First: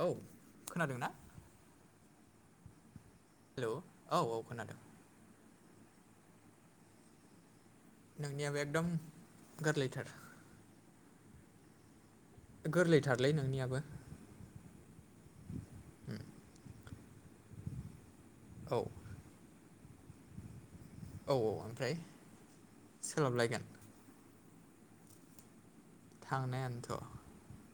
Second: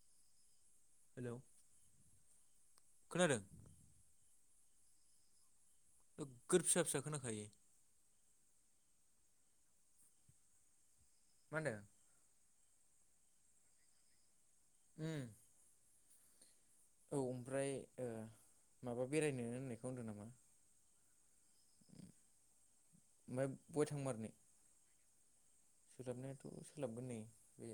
औ खोनादों ना खोनादों हेलौ औ औ खोनादों गोर फिसा फिसा खोनाखायो नोंनियाबो एकदम गोरलैथार मा होनदों गोरलैथारलै नोंनियाबो ओम उम, औ ओमफ्राय औ माबा बेरायनोनो होननायखौ होनदों नामा औ औ ओमफ्राय सोलाबलायगोन थांमारनि सोलाबनायाथ' थांनायानोथ' सोलाबगोन नै बे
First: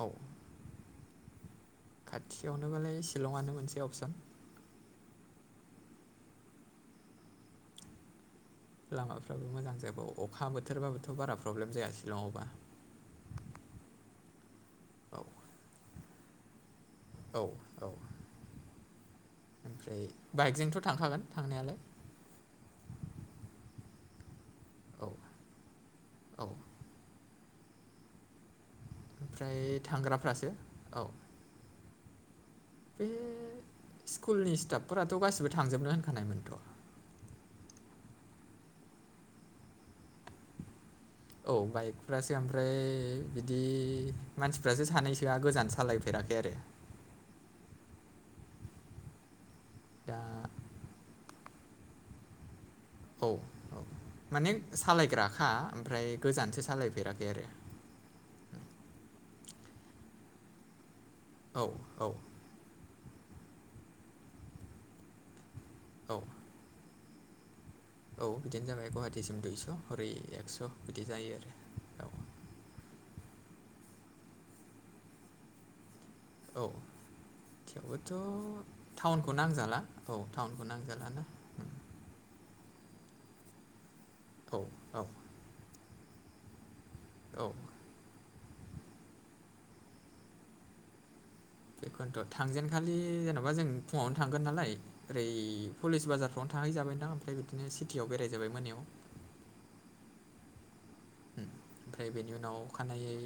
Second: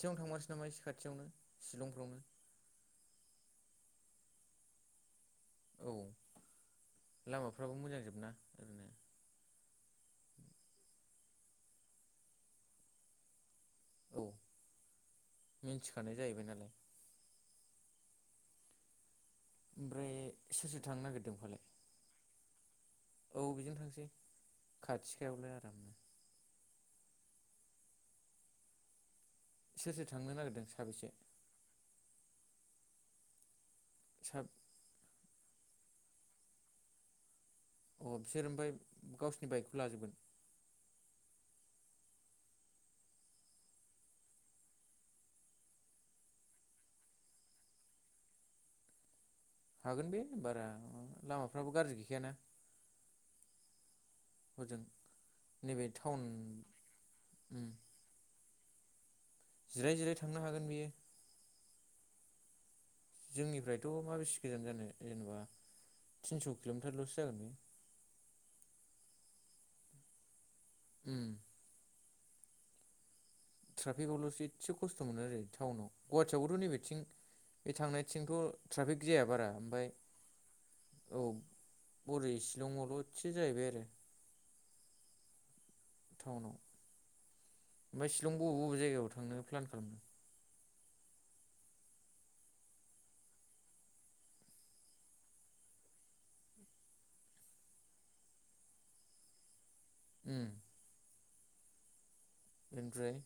औ थांनोसै नामा इसे खाथियावनो शिलंफ्रावनो बेवनोबालाय शिलंआनो मोनसे अपसन औ लामाफ्राबो मोजांजोबना ओरैनो लामाफ्राबो मोजां जाब अखा बोथोरबाबोथ' बारा प्रब्लेम जाया सिलङयावबा औ औ मिन्थिखानाय जाहैबाय नालाय औ औ ओमफ्राय सोर सोर बाइकजोंथ' थांनो थांखागोन नागिरदों फालाय थांनायालाय औ बिजों थांसै औ खाथिखायावलाय आरामनो औ ओमफ्राय सोर सोर थांनो थांग्राफ्रासो नागिरदों औ साबेसे बे साब स्कुलनि स्टाफफोराथ' गासिबो थांजोबनो होनखानायमोनथ' अ बिसोर ओमफ्राय गावसोरनि बाइकखौ लाजोबगोन [unintelligible] औ बाइकफ्रासो ओमफ्राय बिदि मानसिफ्रासो सानैसोआ गोजान सालाय फेराखै आरो हागोन दा बे बारा लामाफ्राबो गाज्रि गैखायाना औ औ माने हजों सालायग्राखा नैबे ओमफ्राय टाउन गोजानसो सालायफेराखै आरो उम जिराय जिराय थांनो हागोन बियो औ औ जोंनिफ्रायथ माबेसि गोजान जानो जेनबा औ तिनस किलमिटारलसो जागोन बेयो औ बिदिनो जाबाय गुवाहाटिसिम दुइस हरै एक्स बिदि उम जायो आरो ट्राफिकआवलसो एसे खस्थ मोनो आरो टाउनाव गुवाहाटियावबोथ औ औ नैबेथिं बे थेवबोथ' थांनायथिंथ ट्राफिक जाया टाउनखौ बारा नांजाला ओमफ्राय औ टाउनखौ नांजालाना औ हरै शिलंआवल एसे जाहैबाय आरो औ औ थाउनाव औ ओमफ्राय शिलं बबे बबे जायगायाव थांनो प्लान खालामदों? बेखोनोथ थांजेनखालि जेनबा जों फुङावनो थांगोन नालाय ओरै पलिस बाजारफ्रावनो थांहैजाबायनोदां ओमफ्राय बिदिनो सिटियाव बेरायजाबाय मोनायाव। उम ओमफ्राय बेनि उनाव बेनिफ्राय अखानायै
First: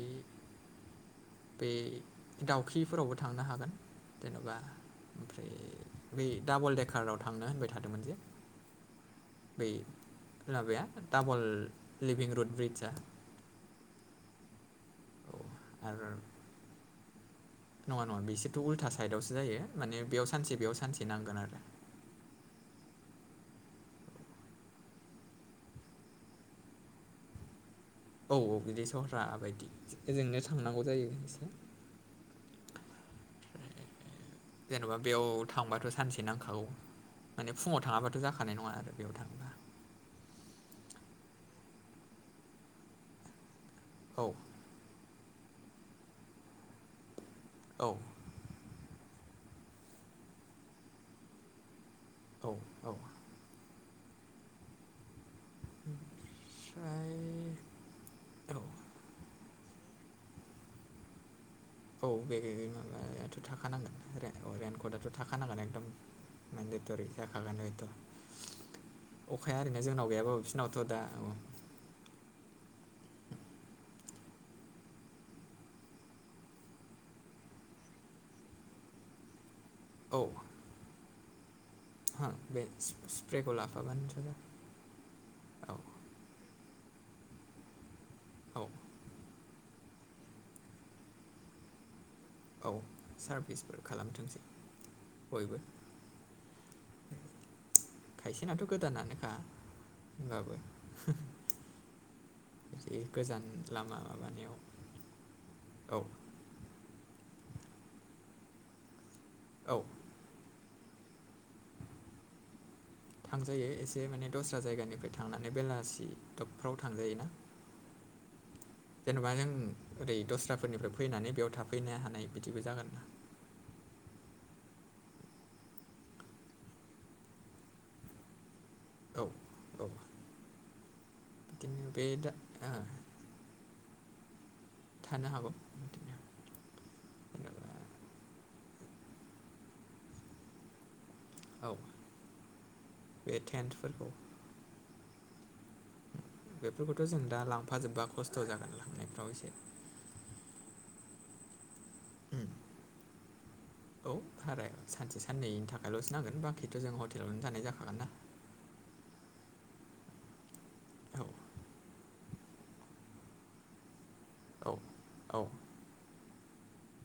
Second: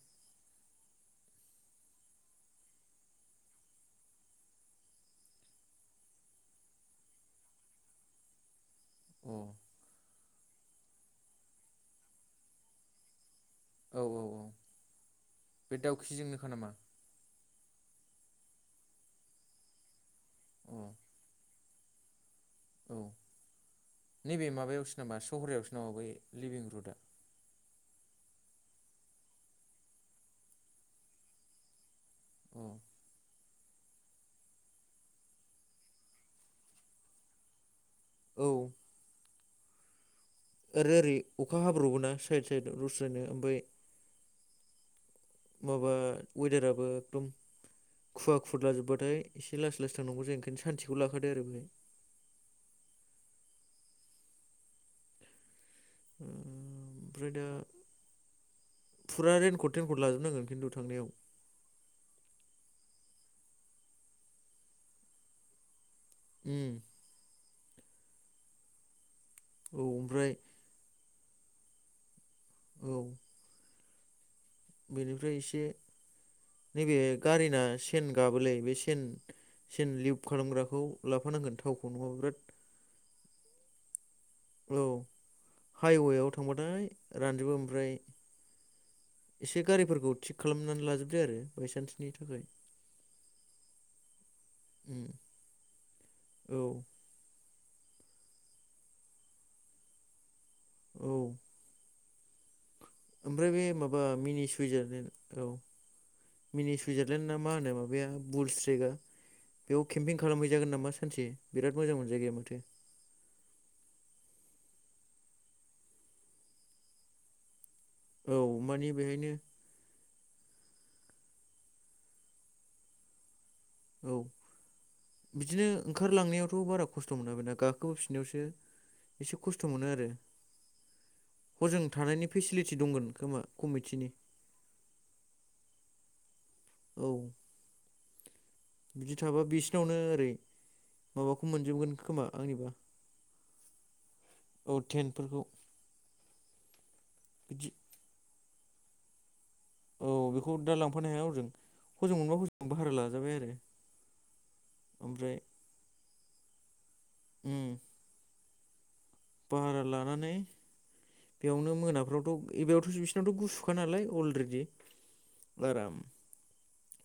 बे दाउखिफोरावबो थांनो हागोन। जेनबा ओमफ्राय बै डाबल देकाराव थांनो होनबाय थादोंमोन जे [inaudible] औ बै माबाया डाबल लिभिं रुड ब्रिजआ औ औ औ औ बे आरो दाउखिजोंनोखा नामा नङा नङा बिसेथ उल्था साइदआवसो जायो माने बेयाव सानसे अ बेयाव सानसे नांगोन आरो औ नैबे माबायावसो नामा सहरायावसो नामा बै लिभिं रुडा औ औ बिदि सहरा बायदि ओजोंनो थांनांगौ जायो एसे उम जेनबा बेयाव थांबाथ सानसे नांखागौ माने फुङाव थाङाबा थ औ जाखानाय नङा आरो बेयाव थाङोब्ला आरो ओरै अखा हाब्रबोना साइद साइदाव दस्रायनो ओमफ्राय औ माबा वेदाराबो एकदम औ खुव खुुदलाजोबबाथाय एसे लासै लासै थांनांगौ जायो ओंखायनो सानसेखौ लाखादो आरो बेहाय औ औ ओमफ्राय दा औ फुरा रैन कट तेंकद लाजोबनांगोन खिन्थु थांनायाव औ बे माबायाथ थाखानांगोन रेन‌ कदाथ थाखानांगोन एकदम उम मानदेतरि जाखागोन बेथ अखाया ओरैनो औ जोंनाव ओमफ्राय गैयाबाबो बि नावथ दा औ औ बेनिफ्राय एसे नैबे गारिना सेन गाबोलै बे सेन सिन लिप खालामग्राखौ लाफानांगोन थाव हा बे सिप्रेखौ लाफाबानो जाबाय औ औ हाइवेआव थांबाथाय रानजोबो ओमफ्राय औ एसे गारिफोरखौ थिग खालामनानै लाजोबदो आरो बायसान्सनि थाखाय औ सारभिसफोर खालामथोंसै उम बयबो औ खायसेनाथ गोदानानोखा होमबाबो औ [inaudible] ओ ओमफ्राय बे लामा माबा मिनि माबानायाव सुइजारलेणड औ। मिनि सुइजारलेण्डना मा होनो माबाया बुल स्रेगआ औ बेयाव केम्पिंनि खालामहैजागोन नामा सानसे बिराद मोजां मोनजाय गैया माथो थांजायो एसे माने दस्रा-जायगानिफ्राय थांनानै बेलासि फ्राव थांजायो ना। औ मानि बेहायनो जेनेबा जों ओरै दस्राफोरनिफ्राय फैनानै बेयाव थाफैनो हानाय बिदिबो जागोन। औ बिदिनो ओंखारलांनायावथ' बारा खस्थ' मोना बे गाखोबोफिनायावसोओ औ एसे खस्थ' औ मोनो आरो हजों बिदिनो बे थानायनि दा ओ फेसिलिटि दंगोन। खोमा कमिटिनिओ थानो हागौ। औ जेनेबा बिदि थाबा बिसिनावनो ओरैहा माबाखौ औ मोनजोबगोन खोमा आंनिबाओ बे टेन्टफोरखौ। औ ट्रेनफोरखौओ बेफोरखौथ' जों दा लांफाजोबबा खस्थ' जागोन लांनायफ्राव एसे औ बेखौ दा लांफानो हाया हजोंओ हजों मोनबा उम हजों भाहारा लाजाबाय आरो ओमफ्राय ल'सो नांगोन बाखिथ' जों उम हटेलावनो जाखागोन ना भारा लानानै औ बेयावनो मोनाफ्रावथ' बेबयावथ' यावथ' गुसुखा नालाय अलरेडि औ औ आराम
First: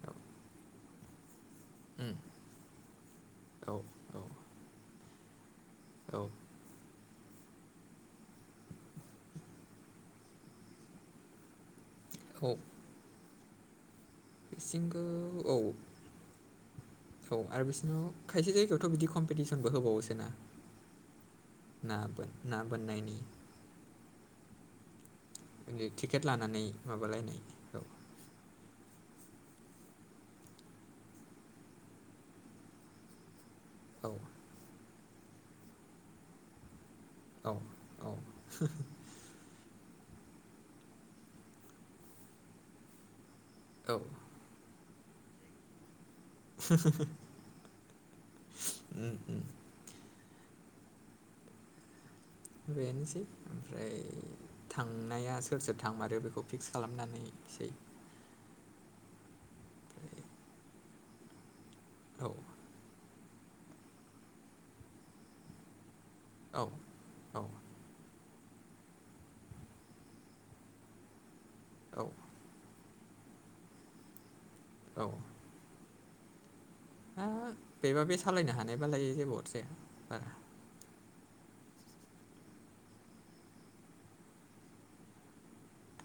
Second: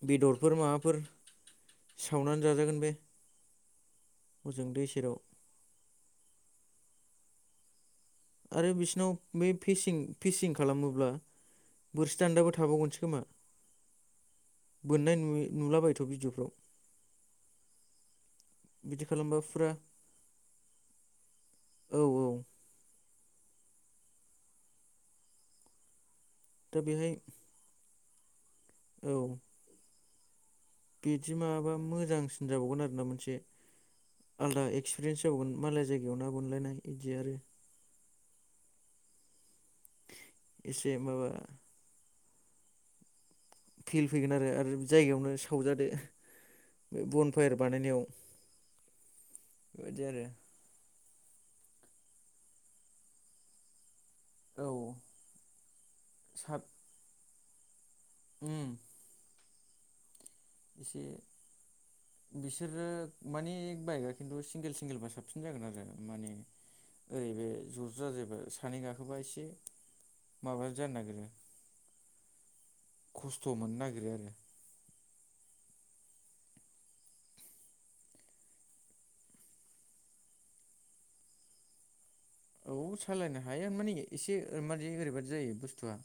औ बेदरफोर माबाफोरो उम सावनानै जाजागोन बे औ औ होजों दै सेराव औ। आरो बिसिनाव बे फिसिं फिसिं खालामोब्ला बोरसि औ दान्दाबो थाबावगनोसो खोमा बिसिंखौ बोननाय नुयो औ नुलाबायथ' भिडअफ्रावो औ आरो बिसिनाव खायसे जायगायावथ' बिदि खालामबा फुरा कम्पिटिसनबो होबावोसोना औ ओ ना बोननायनि ओ बिदि टिकेट लानानै दा बेहाय माबालायनाय औ औ। बिदि माबा मोजांसिन जाबावगोन आरो ना मोनसे औ आलदायै एक्सपिरियेन्स जाबावगोन मालाय जायगायाव ना बोनलायनाय इदि आरोओ औ औ। एसे ओ औ फिल फैगोन आरो जायगायावनो सावजादोओ बे बनफायार बानायनायाव उम उम बेबायदि आरोना बेनोसै ओमफ्रायो औ थांनाया सोर सोर थांमारो बेखौ साब फिक्स खालामनानै सैयो [unintelligible] एसे औ बिसोरो माने ओ बाइकआ खिन्थु सिंगोल सिंगोलबा साबसिन जागोन आरो माने औ। ओरै औ बे ज ज जाजायबा सानै गाखोबा एसे माबा जानो नागिरोओ औ खस्थ' मोननो नागिरो आरो। औ बेबा बे सालायनो हानायबालाय जेबो अरजाया बारा औ सालायनो हायो माने एसे ओरादि ओरैबादि जायोओ बुस्थुआ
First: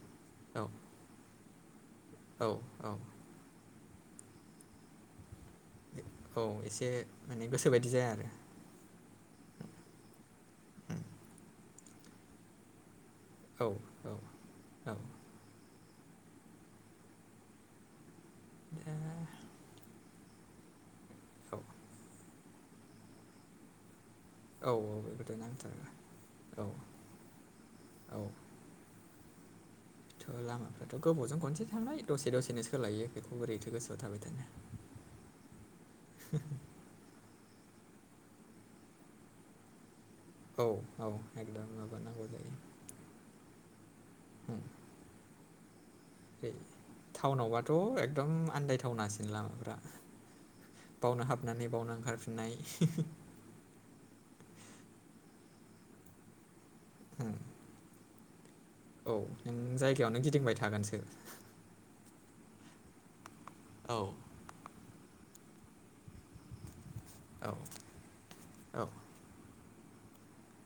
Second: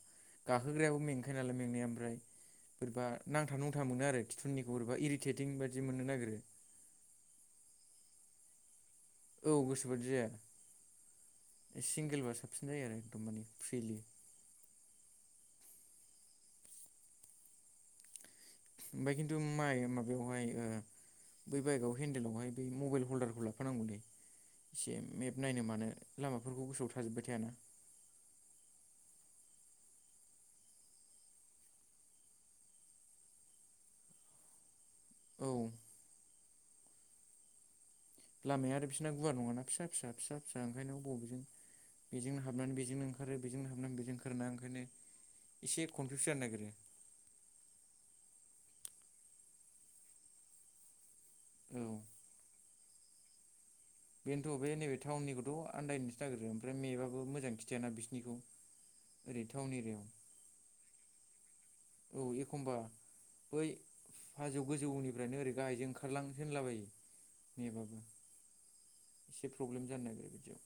औ गाखोग्रायाबो में खायोनालाय मेंनाया ओमफ्राय औ औ बोरैबा नांथा नुंथा मोनो आरो खिथु उननिखौ बोरैबा इरिटेटिं बायदि मोननो नागिरो। औ एसे माने गोसो बायदि जाया आरो। औ गोसोबादि जाया सिंगेलबा साबसिन जायो आरो एकदम मानि औ फ्रिलि। औ औ [unintelligible] ओमफाय खिन्थु माइ माबायावहाय बै बाइकाव हेन्देलावहाय दै मबाइल हल्दारखौ लाफानांगौ दैै औ एसे बेखौथ' मेप नायनो मानो नांथारगौ औ लामाफोरखौ गोसोआव था। थाजोबबाय थानोया ना। औ थ' लामाफ्राथ' गोबावजों खनसे थांनाय दसे दसेनो सोलायो बेखौ बोरैथो गोसोआव थाबाय थानो? औ लामाया आरो बिसिना गुवार नङाना फिसा फिसा फिसा फिसा औ ओंखायनो औ बबेजों एकदम माबानांगौ बेजोंनो जायो हाबनानै बेजोंनो ओंखारो बेजों हाबना बेजों ओंखारोना उम ओंखायनो इसे कनफिउस जानो ओरै नागिरो। टाउनावबाथ' एकदम आन्दायथावनासिन लामाफ्रा बावनो हाबनानै औ बावनो ओंखारफिननाय बेनोथ बे नैबे थाउननिखौथ आन्दायनोसो नागिरो। ओमफ्राय मेबाबो ओं मोजां खिथाना बिसिनिखौ औ ओरै नों टाउन जायगायावनो एरियायाव गिदिंबाय थागोनसो। औ एखमबा बै औ हाजो गोजौनिफ्रायनो ओरै गाहायजों ओंखारलांसो होनलाबायो औ मेबाबो। औ एसे प्रब्लेम जानो नागिरो बिदियाव।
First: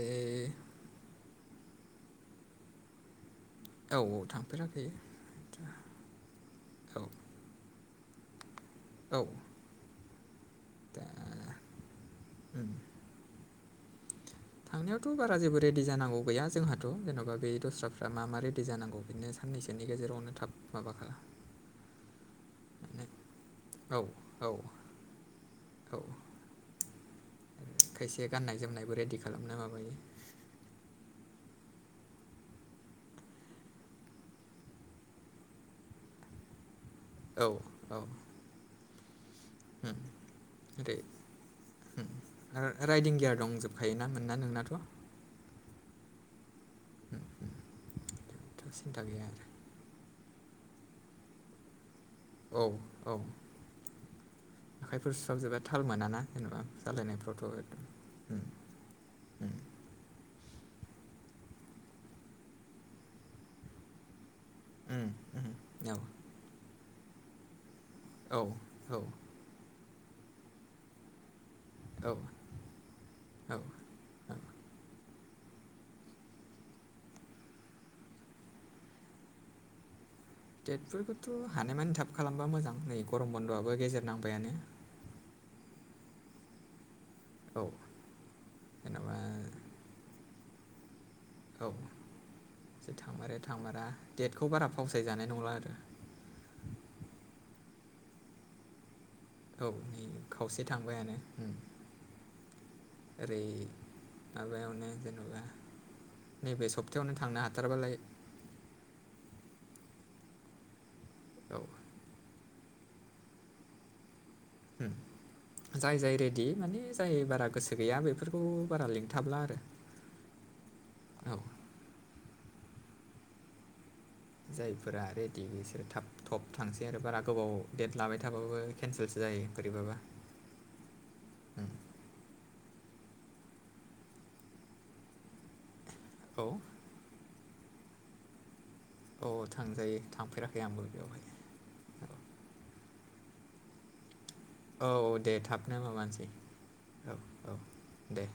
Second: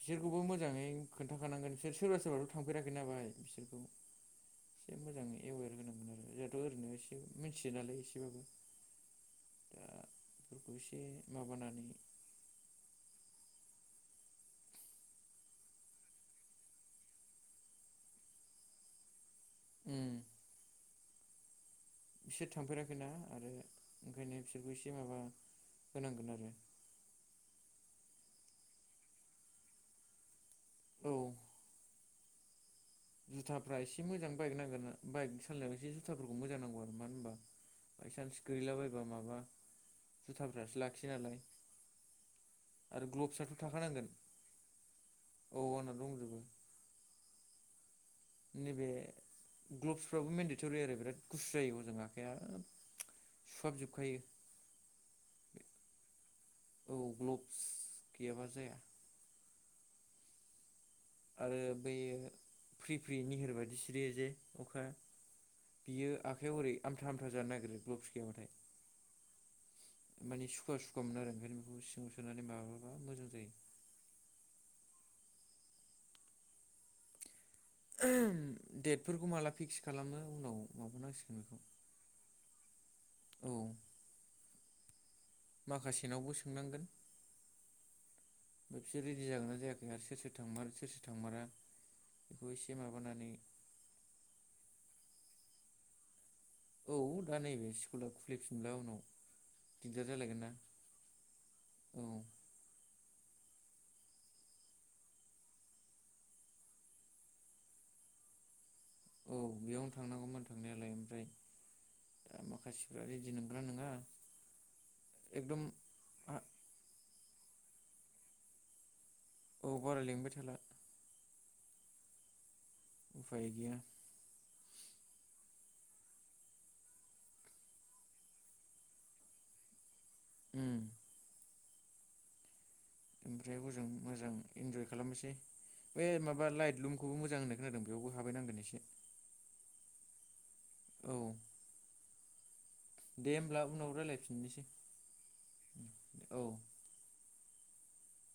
बिसोरखौबो मोजाङै खोन्थाखानांगोन बिसोर सोरबा सोरबाथ थांफेराखै नाबाय। औ औ थांफेराखै। एवेर होनांगोन आरो जोंहाथ ओरैनो औ एसे मिथियो नालाय एसेबाबो। औ फोरखौ एसे माबानानै उम थांनायावथ' बारा जेबो रेदि जानांगौ गैया जोंहाथ जेनबा बे दस्राफ्रा मा मा रेदि जांगौ बेनो। साननैसोनि उम गेजेरावनो थाब माबा खालामला। बिसोर थांफेराखैना आरो औ ओंखायनो औ बिसोरखौ एसे माबा औ होनांगोन आरो। खायसे गाननाय जोमनायबो रेडि खालामना माबायो। औ जुथाफ्रा एसे मोजां बाइक नांगोना बाइक सालनायाव एसे जुथाफोरखौ मोजां नांगौ आरो। मानोहोनबा औ औ बायसान्स गैलैला बयबा माबा जुथाफ्रासो लाखियो नालाय। आरो राइदिं गियार ग्लब्सआथ' थाखानांगोन दंजोबखायोना नोंना नोंनाथ? औ आंना दंजोबो नैबे सिन्था गैया ग्लबसफ्राबो मेन्डेटरि आरो बिराद गुसु जायो मोदोमा। औ औ आखाइफोर सुहाब जोबबा थाल मोनाना जेनेबा जालायनायफ्रावथ एदम गैयाब्ला जाया आरो बै फ्रि फ्रि निहोर बाददि सिरियोजे अखा उम उम औ बियो आखाइयाव हओरै आमथा आमथा जानो नागिरो ग्लब्स गै औ औ माने सुखुवा सुखुवा मोन आरो ओंखायनो बेखौ औ सिङाव सोनानै माबाबा मोजां जायो। औ डेटफोरखौ माला फिक्स खालामो उनाव डेटफोरखौथ' माबानांसिगोन बेखौ हानायमानि थाब खालामबा मोजां नै गरम औ बन्दआबो गेजेर नांबायानो। माखासेनावबो सोंनांगोन औ बिसोर जेन'बा रेडि जागोनना जायाखै आरो सोर सोर थांगोन सोर सोर थांमारा औ बेखौ एसे माबानानै थांमारो थांमारा डेटखौ बारा फावसाय जानाय नंला आरो। औ दा नैबे स्कुला खुलिफिनबा उनाव औ नै दिगदार जालायगोन ना खावसे थांबायानो। औ ओरै माबायावनो जेनबा नैबे सप्तायावनो थांनो हाथारबालाय औ बेयावनो थांनांगौमोन थांनायालाय ओमफ्राय औ दा माखासेफ्रा रेडि नंगौना नङा एकदम जाय जाय रेडि माने जाय बारा गोसो गैया बेफोरखौ बारा लिंथाबला आरो औ बारा लिंबाय थाला औ उफाय गैया जायफोरा रेडि बिसोरो थाब थब थांसै आरो बारा गोबाव देद लाबाय थाबाबो केनसेलसो जायो बोरैबाबा उम उम, ओमफ्राय हजों मोजां इन्जय खालामनोसै बे औ माबा लाइटलुम खौबो मोजां होननाय खोनादों बेयावबो हाबहैनांगोन एसे औ थांजायो थांफेराखै आं औ दे होमब्ला उनाव रायज्लायफिननोसै औ दे थाबनो माबानोसै औ औ दे